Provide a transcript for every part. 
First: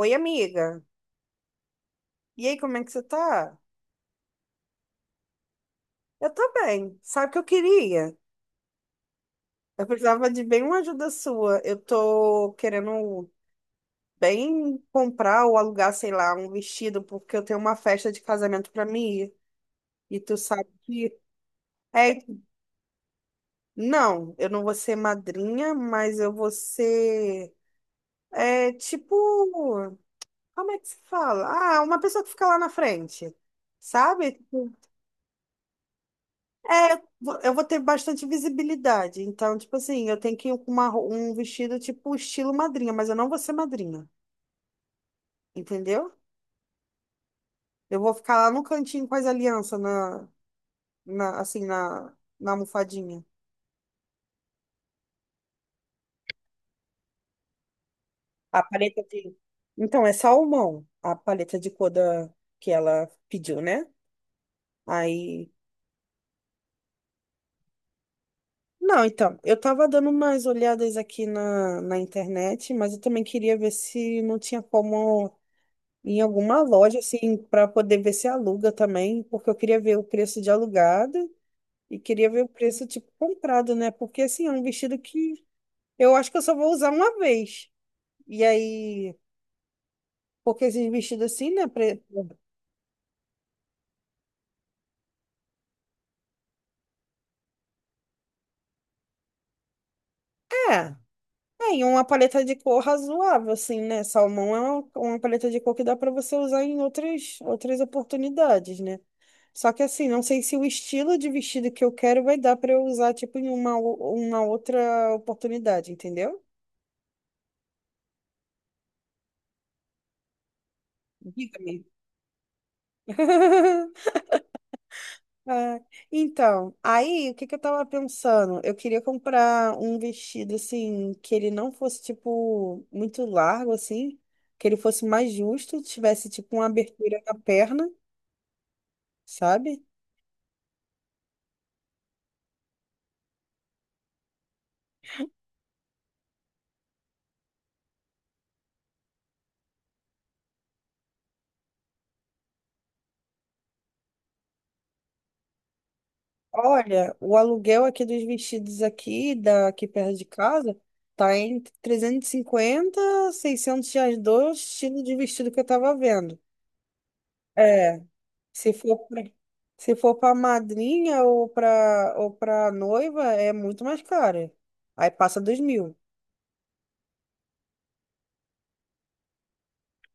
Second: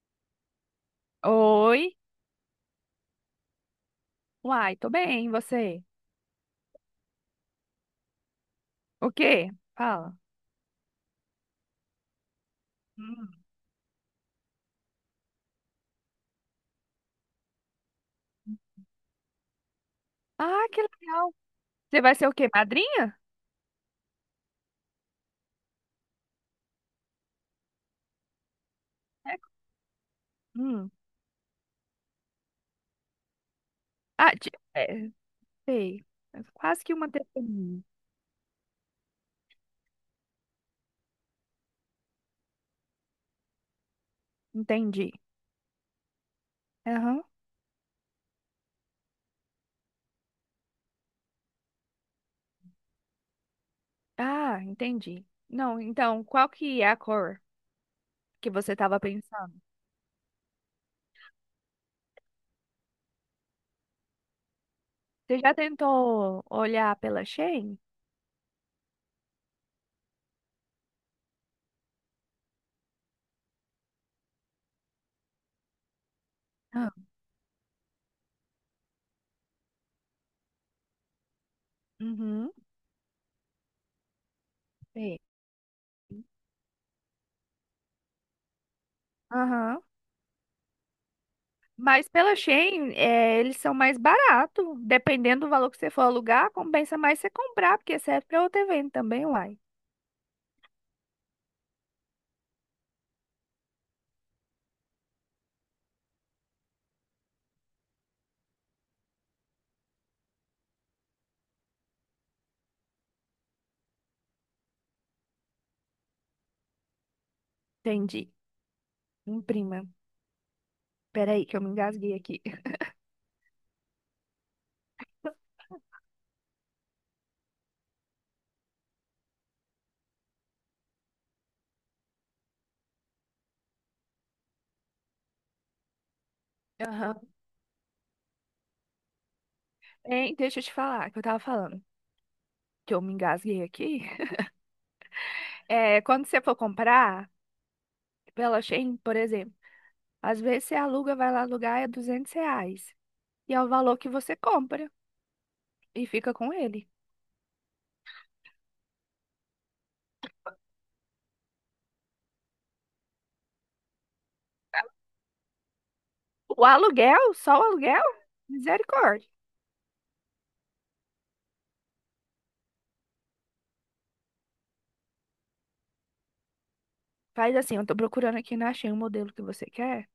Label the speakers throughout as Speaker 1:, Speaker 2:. Speaker 1: Oi, amiga.
Speaker 2: Oi?
Speaker 1: E aí, como é que você tá?
Speaker 2: Uai, tô bem, e você?
Speaker 1: Eu tô bem. Sabe o que eu queria?
Speaker 2: O quê?
Speaker 1: Eu
Speaker 2: Fala.
Speaker 1: precisava de bem uma ajuda sua. Eu tô querendo
Speaker 2: Hum,
Speaker 1: bem comprar ou alugar, sei lá, um vestido, porque eu tenho uma festa de casamento pra mim ir. E tu
Speaker 2: Ah,
Speaker 1: sabe
Speaker 2: que
Speaker 1: que...
Speaker 2: legal. Você vai
Speaker 1: É,
Speaker 2: ser o quê? Madrinha?
Speaker 1: não, eu não vou ser madrinha, mas eu vou ser... É, tipo...
Speaker 2: É.
Speaker 1: Como é que
Speaker 2: Hum.
Speaker 1: se fala? Ah, uma pessoa que fica lá na frente,
Speaker 2: Ah,
Speaker 1: sabe?
Speaker 2: é, sei. É quase que
Speaker 1: É,
Speaker 2: uma
Speaker 1: eu vou ter
Speaker 2: testemunha.
Speaker 1: bastante visibilidade. Então, tipo assim, eu tenho que ir com um vestido tipo estilo madrinha, mas eu não vou ser madrinha,
Speaker 2: Entendi.
Speaker 1: entendeu?
Speaker 2: Aham.
Speaker 1: Eu vou ficar lá no cantinho com as alianças na assim, na almofadinha.
Speaker 2: Ah, entendi. Não, então, qual que é a cor que
Speaker 1: A
Speaker 2: você tava
Speaker 1: paleta de...
Speaker 2: pensando?
Speaker 1: Então, é salmão, a paleta de cor da... que ela pediu, né?
Speaker 2: Você
Speaker 1: Aí...
Speaker 2: já tentou olhar pela Shein?
Speaker 1: Não, então, eu tava dando umas olhadas aqui na internet, mas eu também queria ver se não tinha como em alguma
Speaker 2: Ah,
Speaker 1: loja, assim, para poder ver se aluga também, porque eu queria ver o preço de alugado e queria ver o
Speaker 2: uhum.
Speaker 1: preço, tipo, comprado, né? Porque, assim, é um vestido
Speaker 2: Sei.
Speaker 1: que eu acho que eu só vou usar uma vez. E aí,
Speaker 2: Aham.
Speaker 1: porque esses vestidos assim, né?
Speaker 2: Mas pela Shein, é, eles são mais baratos. Dependendo do valor que você for alugar, compensa mais você comprar, porque serve para outro evento também, uai.
Speaker 1: É, é, e uma paleta de cor razoável, assim, né? Salmão é uma paleta de cor que dá para você usar em outras oportunidades, né? Só que assim, não sei se o estilo de vestido que eu quero vai dar para eu usar, tipo, em uma outra oportunidade, entendeu?
Speaker 2: Entendi. Imprima. Peraí, que eu me
Speaker 1: Diga-me.
Speaker 2: engasguei aqui.
Speaker 1: Ah, então, aí o que que eu tava pensando? Eu queria comprar um vestido assim, que ele não fosse tipo muito largo assim, que ele fosse mais justo, tivesse tipo uma
Speaker 2: Aham.
Speaker 1: abertura na perna, sabe?
Speaker 2: Hein, deixa eu te falar, que eu tava falando que eu me engasguei aqui. É, quando você for comprar pela Shein, por exemplo, às vezes você aluga, vai lá alugar, é R$ 200. E é o valor que você compra e fica com ele.
Speaker 1: Olha, o aluguel aqui dos vestidos aqui, daqui perto de casa, tá entre 350, R$ 600 dois estilo de vestido que eu tava vendo.
Speaker 2: O aluguel, só o
Speaker 1: É.
Speaker 2: aluguel,
Speaker 1: Se for pra,
Speaker 2: misericórdia.
Speaker 1: se for para madrinha ou para noiva, é muito mais cara. Aí passa 2.000.
Speaker 2: Faz assim, eu tô procurando aqui, não achei o modelo que você quer.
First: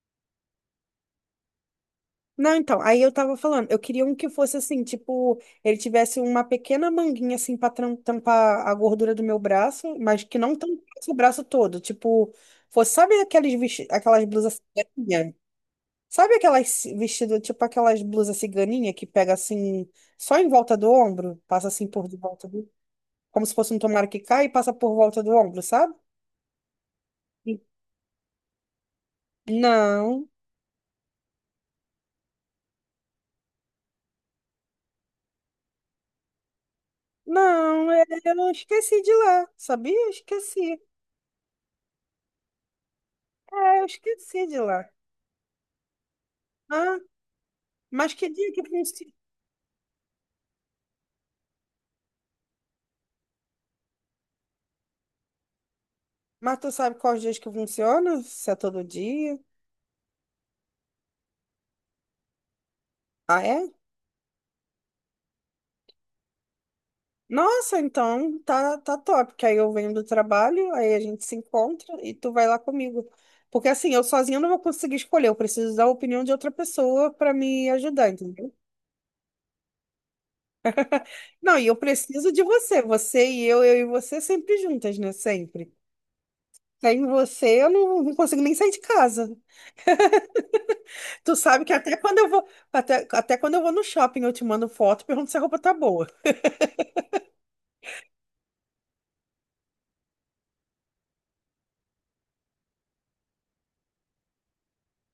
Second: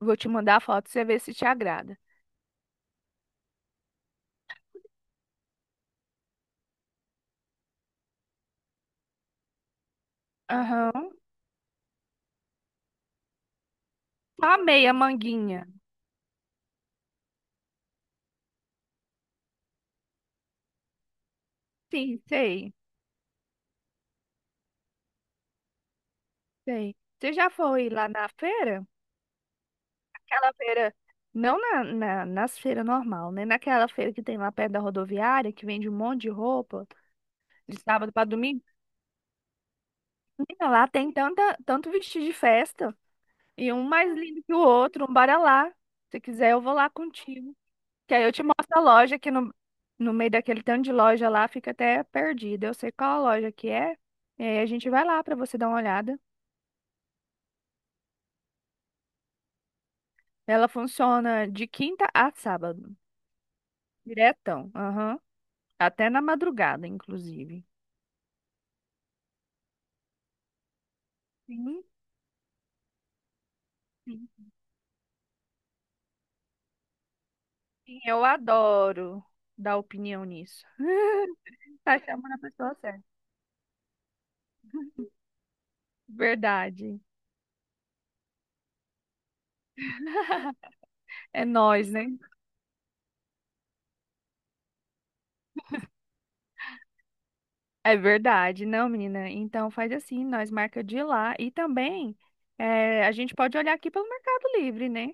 Speaker 2: Vou te mandar a foto pra você ver se te agrada.
Speaker 1: Não, então, aí eu tava falando, eu queria um que fosse assim, tipo, ele tivesse uma pequena manguinha assim para tampar a gordura do meu braço, mas que não tampasse
Speaker 2: Aham.
Speaker 1: o braço todo, tipo, fosse, sabe aquelas
Speaker 2: Só a
Speaker 1: blusas
Speaker 2: meia
Speaker 1: ciganinha?
Speaker 2: manguinha.
Speaker 1: Sabe aquelas vestido, tipo aquelas blusas ciganinha que pega assim só em volta do ombro, passa assim por de
Speaker 2: Sim,
Speaker 1: volta do
Speaker 2: sei,
Speaker 1: como se fosse um tomara que cai e passa por volta do ombro, sabe?
Speaker 2: sei. Você já foi lá na feira?
Speaker 1: Não,
Speaker 2: Aquela feira, não nas feiras normal, né? Naquela feira que tem lá perto da rodoviária, que vende um monte de roupa, de
Speaker 1: não,
Speaker 2: sábado pra
Speaker 1: eu
Speaker 2: domingo.
Speaker 1: esqueci de lá, sabia? Eu
Speaker 2: Menina,
Speaker 1: Esqueci,
Speaker 2: lá tem tanto vestido de festa, e
Speaker 1: é,
Speaker 2: um
Speaker 1: eu
Speaker 2: mais lindo
Speaker 1: esqueci
Speaker 2: que
Speaker 1: de
Speaker 2: o
Speaker 1: lá.
Speaker 2: outro, um bora lá. Se quiser, eu vou lá
Speaker 1: Ah,
Speaker 2: contigo.
Speaker 1: mas
Speaker 2: Que aí
Speaker 1: que
Speaker 2: eu te
Speaker 1: dia que
Speaker 2: mostro a
Speaker 1: funciona?
Speaker 2: loja que no meio daquele tanto de loja lá fica até perdida. Eu sei qual a loja que é. E aí a gente vai lá pra você dar uma olhada.
Speaker 1: Mas tu sabe quais dias que funciona? Se é todo dia?
Speaker 2: Ela funciona de quinta a sábado.
Speaker 1: Ah, é?
Speaker 2: Diretão. Aham. Até na madrugada, inclusive.
Speaker 1: Nossa, então tá, tá top, que aí eu venho do trabalho, aí a gente se
Speaker 2: Sim,
Speaker 1: encontra e tu vai lá comigo. Porque assim, eu sozinha não
Speaker 2: sim.
Speaker 1: vou conseguir escolher, eu preciso da opinião de outra pessoa para me
Speaker 2: Sim,
Speaker 1: ajudar.
Speaker 2: eu adoro dar opinião nisso.
Speaker 1: Não, e eu
Speaker 2: Tá
Speaker 1: preciso
Speaker 2: chamando a
Speaker 1: de
Speaker 2: pessoa
Speaker 1: você.
Speaker 2: certa.
Speaker 1: Você e eu e você sempre juntas, né? Sempre.
Speaker 2: Verdade.
Speaker 1: Sem você, eu não consigo nem sair de casa. Tu
Speaker 2: É
Speaker 1: sabe que
Speaker 2: nós,
Speaker 1: até
Speaker 2: né?
Speaker 1: quando eu vou, até quando eu vou no shopping, eu te mando foto e pergunto se a roupa tá boa.
Speaker 2: É verdade, não, menina. Então faz assim, nós marca de ir lá e também a gente pode olhar aqui pelo Mercado Livre, né?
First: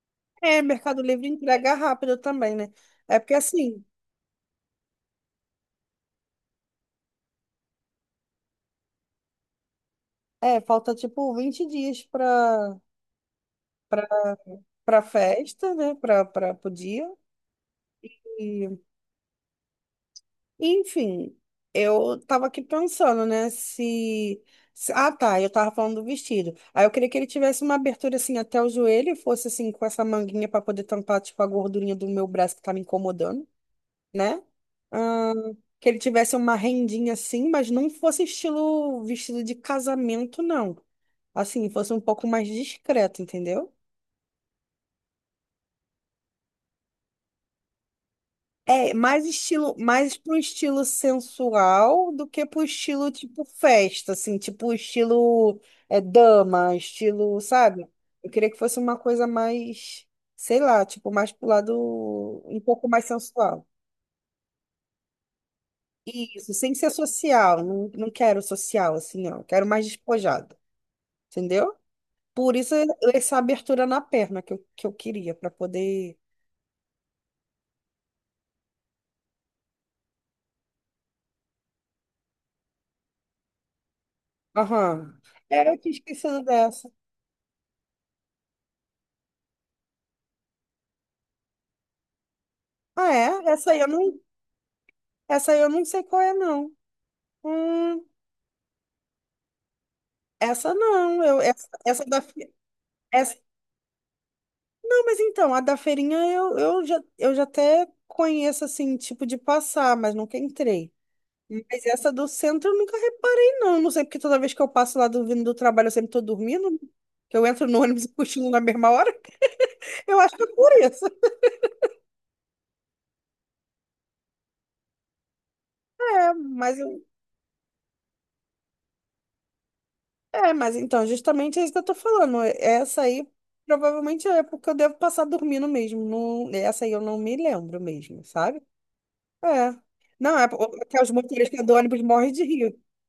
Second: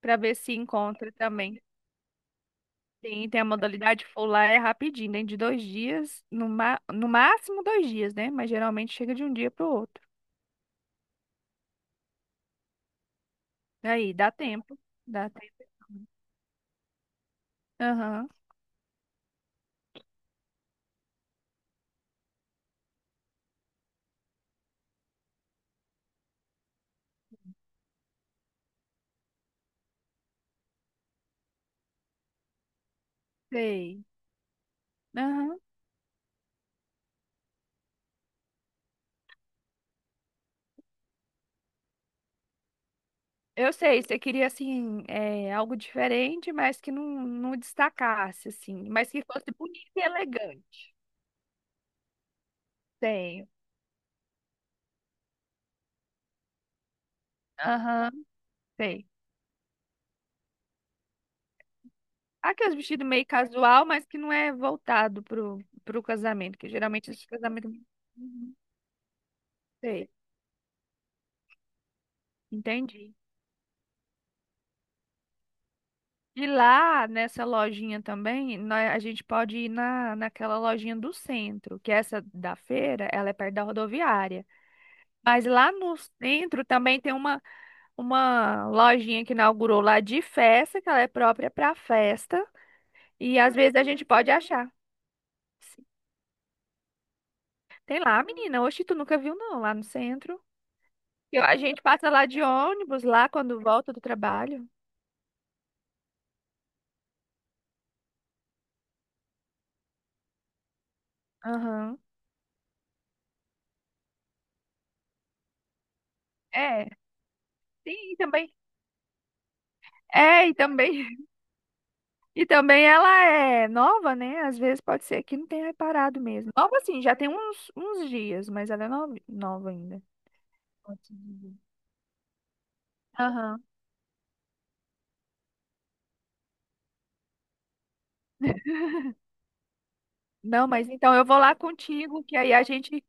Speaker 2: Para ver se
Speaker 1: É, Mercado
Speaker 2: encontra
Speaker 1: Livre
Speaker 2: também.
Speaker 1: entrega rápido também, né? É
Speaker 2: Sim,
Speaker 1: porque
Speaker 2: tem a
Speaker 1: assim,
Speaker 2: modalidade full lá, é rapidinho, dentro de 2 dias, no máximo 2 dias, né? Mas geralmente chega de um dia para o outro.
Speaker 1: é, falta tipo 20 dias pra,
Speaker 2: Aí, dá tempo.
Speaker 1: pra
Speaker 2: Dá tempo.
Speaker 1: festa, né? Pro dia.
Speaker 2: Aham,
Speaker 1: E Enfim, eu tava aqui pensando, né, ah, tá, eu tava falando do vestido. Aí eu queria que ele tivesse uma abertura, assim, até o joelho, e fosse, assim, com essa manguinha pra poder tampar, tipo, a gordurinha do meu braço que tá me incomodando,
Speaker 2: sei.
Speaker 1: né? Ah,
Speaker 2: Aham.
Speaker 1: que ele tivesse uma rendinha, assim, mas não fosse estilo vestido de casamento, não. Assim, fosse um pouco mais discreto, entendeu?
Speaker 2: Eu sei, você queria, assim, é, algo diferente, mas que não, não destacasse, assim.
Speaker 1: É,
Speaker 2: Mas que
Speaker 1: mais
Speaker 2: fosse
Speaker 1: estilo,
Speaker 2: bonito e
Speaker 1: mais pro estilo
Speaker 2: elegante.
Speaker 1: sensual do que pro estilo tipo
Speaker 2: Tenho.
Speaker 1: festa, assim, tipo estilo dama, estilo, sabe?
Speaker 2: Aham,
Speaker 1: Eu queria que fosse uma
Speaker 2: sei.
Speaker 1: coisa mais, sei lá, tipo, mais pro lado um
Speaker 2: Aqueles
Speaker 1: pouco mais
Speaker 2: vestidos meio
Speaker 1: sensual.
Speaker 2: casual, mas que não é voltado pro
Speaker 1: Isso,
Speaker 2: casamento, que
Speaker 1: sem ser
Speaker 2: geralmente esse
Speaker 1: social,
Speaker 2: casamento...
Speaker 1: não quero
Speaker 2: Uhum.
Speaker 1: social, assim, ó, quero mais
Speaker 2: Sei.
Speaker 1: despojado, entendeu? Por isso
Speaker 2: Entendi.
Speaker 1: essa abertura na perna que eu queria, pra poder.
Speaker 2: E lá nessa lojinha também, a gente pode ir naquela lojinha do centro, que é essa da feira, ela é perto da rodoviária.
Speaker 1: Aham.
Speaker 2: Mas
Speaker 1: É,
Speaker 2: lá
Speaker 1: eu tinha
Speaker 2: no
Speaker 1: esquecido
Speaker 2: centro
Speaker 1: dessa.
Speaker 2: também tem uma lojinha que inaugurou lá de festa, que ela é própria para festa.
Speaker 1: Ah,
Speaker 2: E
Speaker 1: é?
Speaker 2: às
Speaker 1: Essa
Speaker 2: vezes
Speaker 1: aí
Speaker 2: a
Speaker 1: eu
Speaker 2: gente
Speaker 1: não,
Speaker 2: pode achar.
Speaker 1: essa aí eu não
Speaker 2: Sim.
Speaker 1: sei qual é, não.
Speaker 2: Tem
Speaker 1: Hum,
Speaker 2: lá, menina. Oxe, tu nunca viu, não, lá no centro.
Speaker 1: essa não. Eu,
Speaker 2: Eu A
Speaker 1: essa,
Speaker 2: gente
Speaker 1: essa
Speaker 2: passa
Speaker 1: da.
Speaker 2: lá de
Speaker 1: Fe-
Speaker 2: ônibus, lá
Speaker 1: Essa,
Speaker 2: quando volta do trabalho.
Speaker 1: não, mas então, a da feirinha eu já até conheço, assim, tipo de passar, mas nunca entrei. Mas
Speaker 2: Aham.
Speaker 1: essa do centro eu nunca reparei, não. Não sei porque toda vez que eu passo lá vindo do trabalho eu sempre tô dormindo.
Speaker 2: É,
Speaker 1: Que eu entro no ônibus e
Speaker 2: sim, e
Speaker 1: cochilo
Speaker 2: também.
Speaker 1: na mesma hora. Eu acho que é
Speaker 2: É, e
Speaker 1: por isso.
Speaker 2: também. E também ela é nova, né? Às vezes pode ser que não tenha reparado
Speaker 1: É,
Speaker 2: mesmo. Nova
Speaker 1: mas
Speaker 2: assim,
Speaker 1: eu,
Speaker 2: já tem uns dias, mas ela é nova nova ainda.
Speaker 1: É, mas então,
Speaker 2: Posso dizer.
Speaker 1: justamente é isso que eu tô falando. Essa aí
Speaker 2: Aham.
Speaker 1: provavelmente é porque eu devo passar dormindo mesmo. Não, essa aí eu não me lembro mesmo, sabe? É. Não, é
Speaker 2: Não, mas
Speaker 1: porque os
Speaker 2: então eu vou lá
Speaker 1: motoristas do ônibus
Speaker 2: contigo,
Speaker 1: morrem
Speaker 2: que
Speaker 1: de
Speaker 2: aí a
Speaker 1: rir.
Speaker 2: gente.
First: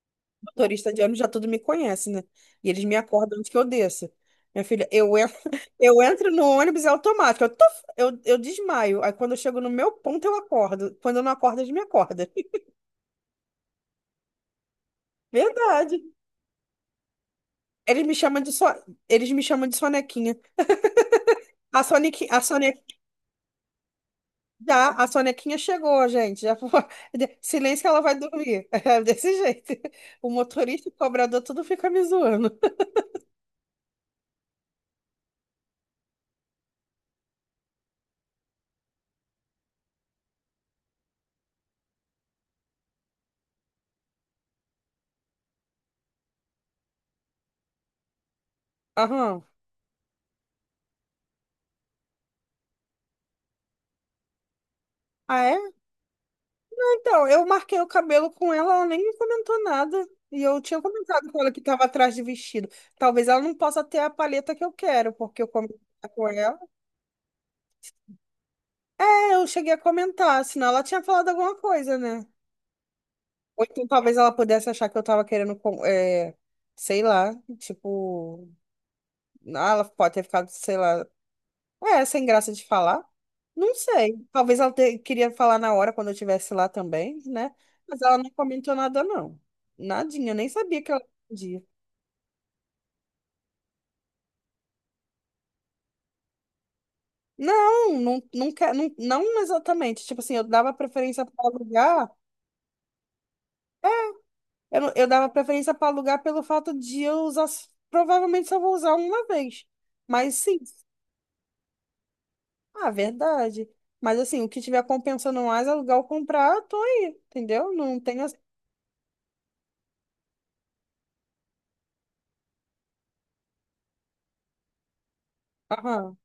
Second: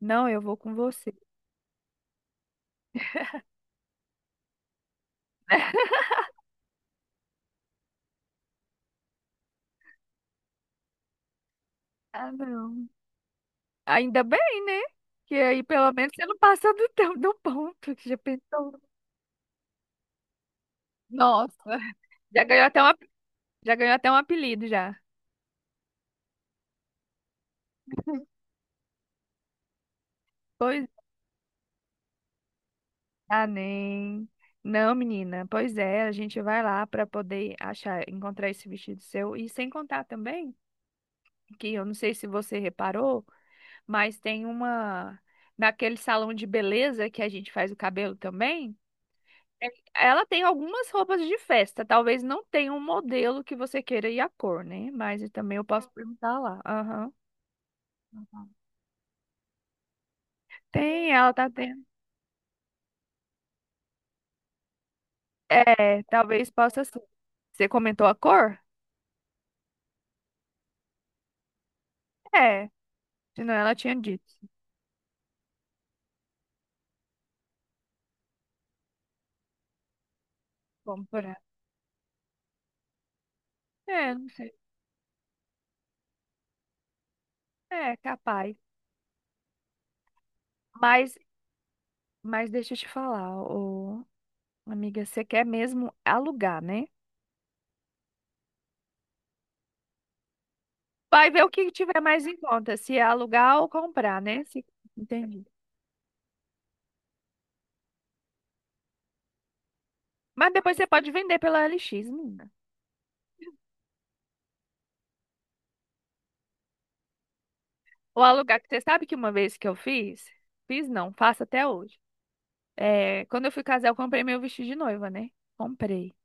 Speaker 2: Não, eu vou com
Speaker 1: Motorista de
Speaker 2: você.
Speaker 1: ônibus já tudo me conhece, né? E eles me acordam antes que eu desça. Minha filha, eu entro no ônibus, é automático. Eu desmaio. Aí quando eu chego no meu ponto, eu acordo. Quando eu não acordo, eles me acordam.
Speaker 2: Ah, não. Ainda bem, né? Que aí pelo
Speaker 1: Verdade.
Speaker 2: menos você não passa do, do ponto,
Speaker 1: Eles
Speaker 2: que
Speaker 1: me
Speaker 2: já
Speaker 1: chamam de, so...
Speaker 2: pensou.
Speaker 1: eles me chamam de sonequinha.
Speaker 2: Nossa,
Speaker 1: A Sonic, a
Speaker 2: já ganhou até um,
Speaker 1: Sonequinha
Speaker 2: ap- já ganhou até um apelido
Speaker 1: Já,
Speaker 2: já.
Speaker 1: a sonequinha chegou, gente. Já foi. Silêncio que ela vai dormir. É desse jeito. O
Speaker 2: Pois.
Speaker 1: motorista, o cobrador, tudo fica me zoando.
Speaker 2: Ah, nem. Não, menina. Pois é, a gente vai lá para poder achar, encontrar esse vestido seu. E sem contar também, que eu não sei se você reparou, mas tem uma. Naquele salão de beleza que a gente faz o cabelo também,
Speaker 1: Aham.
Speaker 2: é- ela tem algumas roupas de festa. Talvez não tenha um modelo que você queira e a cor, né? Mas
Speaker 1: Ah,
Speaker 2: também
Speaker 1: é?
Speaker 2: eu posso perguntar lá. Aham.
Speaker 1: Então, eu marquei o cabelo com ela, ela nem me comentou nada. E eu tinha
Speaker 2: Tem,
Speaker 1: comentado
Speaker 2: ela
Speaker 1: com
Speaker 2: tá
Speaker 1: ela que
Speaker 2: tendo.
Speaker 1: estava atrás de vestido. Talvez ela não possa ter a paleta que eu quero, porque eu comentei
Speaker 2: É,
Speaker 1: com
Speaker 2: talvez
Speaker 1: ela.
Speaker 2: possa ser. Você comentou a cor?
Speaker 1: É, eu cheguei a comentar, senão ela tinha falado alguma coisa, né?
Speaker 2: É, senão
Speaker 1: Ou
Speaker 2: ela
Speaker 1: então
Speaker 2: tinha
Speaker 1: talvez ela
Speaker 2: dito.
Speaker 1: pudesse achar que eu tava querendo, sei lá, tipo, ah, ela pode ter ficado, sei lá.
Speaker 2: Comprar.
Speaker 1: É, sem graça de falar. Não
Speaker 2: É,
Speaker 1: sei.
Speaker 2: não sei.
Speaker 1: Talvez ela queria falar na hora quando eu estivesse lá também, né?
Speaker 2: É,
Speaker 1: Mas ela não
Speaker 2: capaz.
Speaker 1: comentou nada, não. Nadinha, eu nem sabia que ela
Speaker 2: Mas,
Speaker 1: podia.
Speaker 2: mas deixa eu te falar, ô, amiga, você quer mesmo alugar, né?
Speaker 1: Não, não, não, não, não exatamente. Tipo assim, eu dava preferência
Speaker 2: Vai
Speaker 1: para
Speaker 2: ver o que tiver
Speaker 1: alugar.
Speaker 2: mais em conta, se é alugar ou comprar, né? Se-
Speaker 1: Eu, não- eu dava
Speaker 2: Entendi.
Speaker 1: preferência para alugar pelo fato de eu usar. Provavelmente só vou usar uma vez. Mas
Speaker 2: Mas
Speaker 1: sim,
Speaker 2: depois você pode vender pela LX, menina.
Speaker 1: ah, verdade. Mas assim, o que tiver compensando mais alugar ou comprar, eu tô aí, entendeu? Não tenho.
Speaker 2: Ou alugar, que você sabe que uma vez que eu fiz, fiz não, faço até hoje. É, quando eu fui casar, eu comprei meu vestido de noiva, né? Comprei.
Speaker 1: Aham,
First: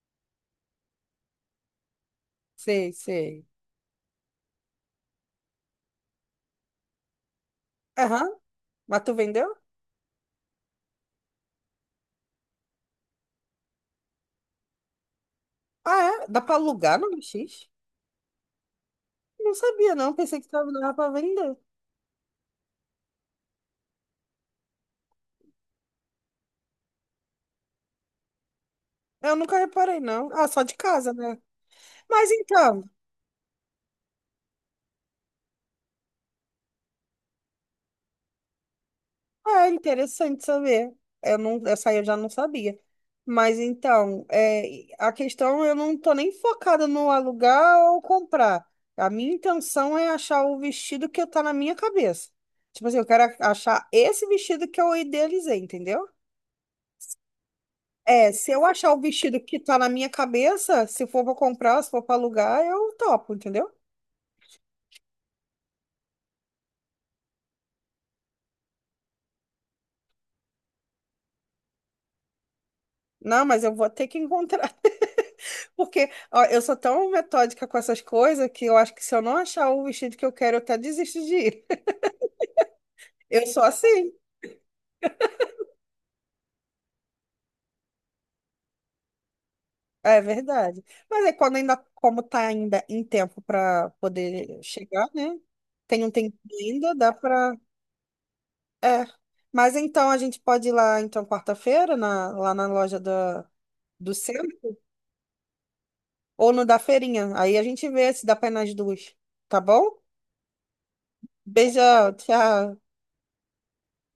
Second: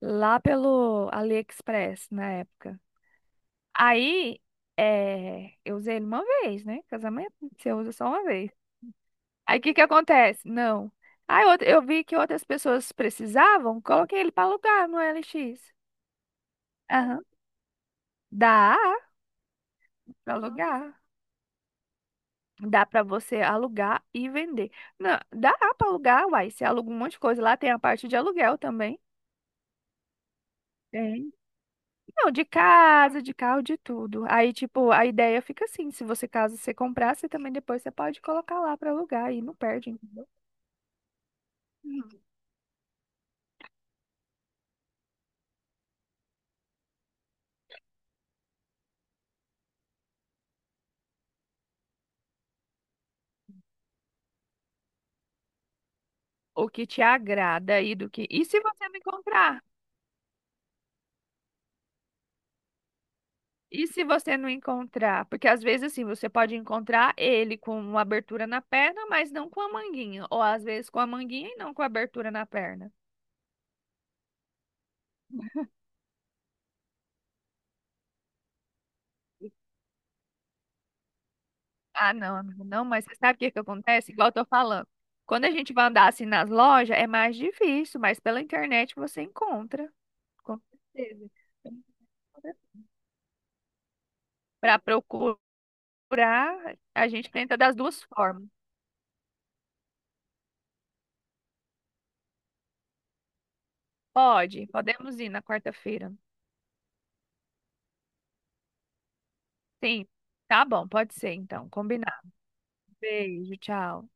Speaker 2: Lá pelo AliExpress, na época.
Speaker 1: sei, sei.
Speaker 2: Aí, é, eu usei ele uma vez, né? Casamento, você usa só uma
Speaker 1: Aham.
Speaker 2: vez.
Speaker 1: Mas tu vendeu?
Speaker 2: Aí o que que acontece? Não. Eu vi que outras pessoas precisavam, coloquei ele para alugar no LX.
Speaker 1: Ah, é? Dá pra alugar no
Speaker 2: Aham.
Speaker 1: LX?
Speaker 2: Dá
Speaker 1: Não sabia, não.
Speaker 2: para
Speaker 1: Pensei que dava
Speaker 2: alugar.
Speaker 1: pra vender.
Speaker 2: Dá para você alugar e vender. Não, dá para alugar, uai. Você aluga um monte de coisa. Lá tem a parte de aluguel também.
Speaker 1: Eu nunca reparei, não. Ah, só de casa,
Speaker 2: Tem.
Speaker 1: né? Mas
Speaker 2: Não, de
Speaker 1: então,
Speaker 2: casa, de carro, de tudo. Aí, tipo, a ideia fica assim: se você, caso você comprar, você também depois você pode colocar lá para alugar e não
Speaker 1: é
Speaker 2: perde, entendeu?
Speaker 1: interessante saber. Eu não, essa aí eu já
Speaker 2: Hum.
Speaker 1: não sabia. Mas então, a questão eu não tô nem focada no alugar ou comprar. A minha intenção é achar o vestido que tá na minha cabeça. Tipo assim, eu quero achar esse vestido que eu idealizei, entendeu?
Speaker 2: O que te agrada aí do que.
Speaker 1: É,
Speaker 2: E
Speaker 1: se
Speaker 2: se
Speaker 1: eu
Speaker 2: você
Speaker 1: achar
Speaker 2: me
Speaker 1: o vestido que
Speaker 2: comprar?
Speaker 1: tá na minha cabeça, se for pra comprar, se for pra alugar, eu topo, entendeu?
Speaker 2: E se você não encontrar? Porque às vezes, assim, você pode encontrar ele com uma abertura na perna, mas não com a manguinha. Ou às vezes com a manguinha e não com a abertura na perna.
Speaker 1: Não, mas eu vou ter que encontrar. Porque, ó, eu sou tão metódica com essas coisas que eu acho que se eu não achar o vestido que eu quero, eu até desisto de ir.
Speaker 2: Ah, não, amiga, não, mas você sabe o
Speaker 1: Eu
Speaker 2: que que
Speaker 1: sou
Speaker 2: acontece?
Speaker 1: assim.
Speaker 2: Igual eu tô falando. Quando a gente vai andar assim nas lojas, é mais difícil, mas pela internet você encontra,
Speaker 1: É
Speaker 2: com
Speaker 1: verdade. Mas
Speaker 2: certeza.
Speaker 1: é quando ainda, como tá ainda em tempo para poder
Speaker 2: Para
Speaker 1: chegar,
Speaker 2: procurar,
Speaker 1: né? Tem um tempo ainda,
Speaker 2: a
Speaker 1: dá
Speaker 2: gente
Speaker 1: pra.
Speaker 2: tenta das duas formas.
Speaker 1: É. Mas então a gente pode ir lá, então, quarta-feira, lá na loja do
Speaker 2: Pode,
Speaker 1: centro.
Speaker 2: podemos ir na quarta-feira.
Speaker 1: Ou no da feirinha. Aí a gente vê se dá pra ir nas duas. Tá bom?
Speaker 2: Sim, tá bom, pode ser então,
Speaker 1: Beijão,
Speaker 2: combinado.
Speaker 1: tchau.
Speaker 2: Beijo, tchau.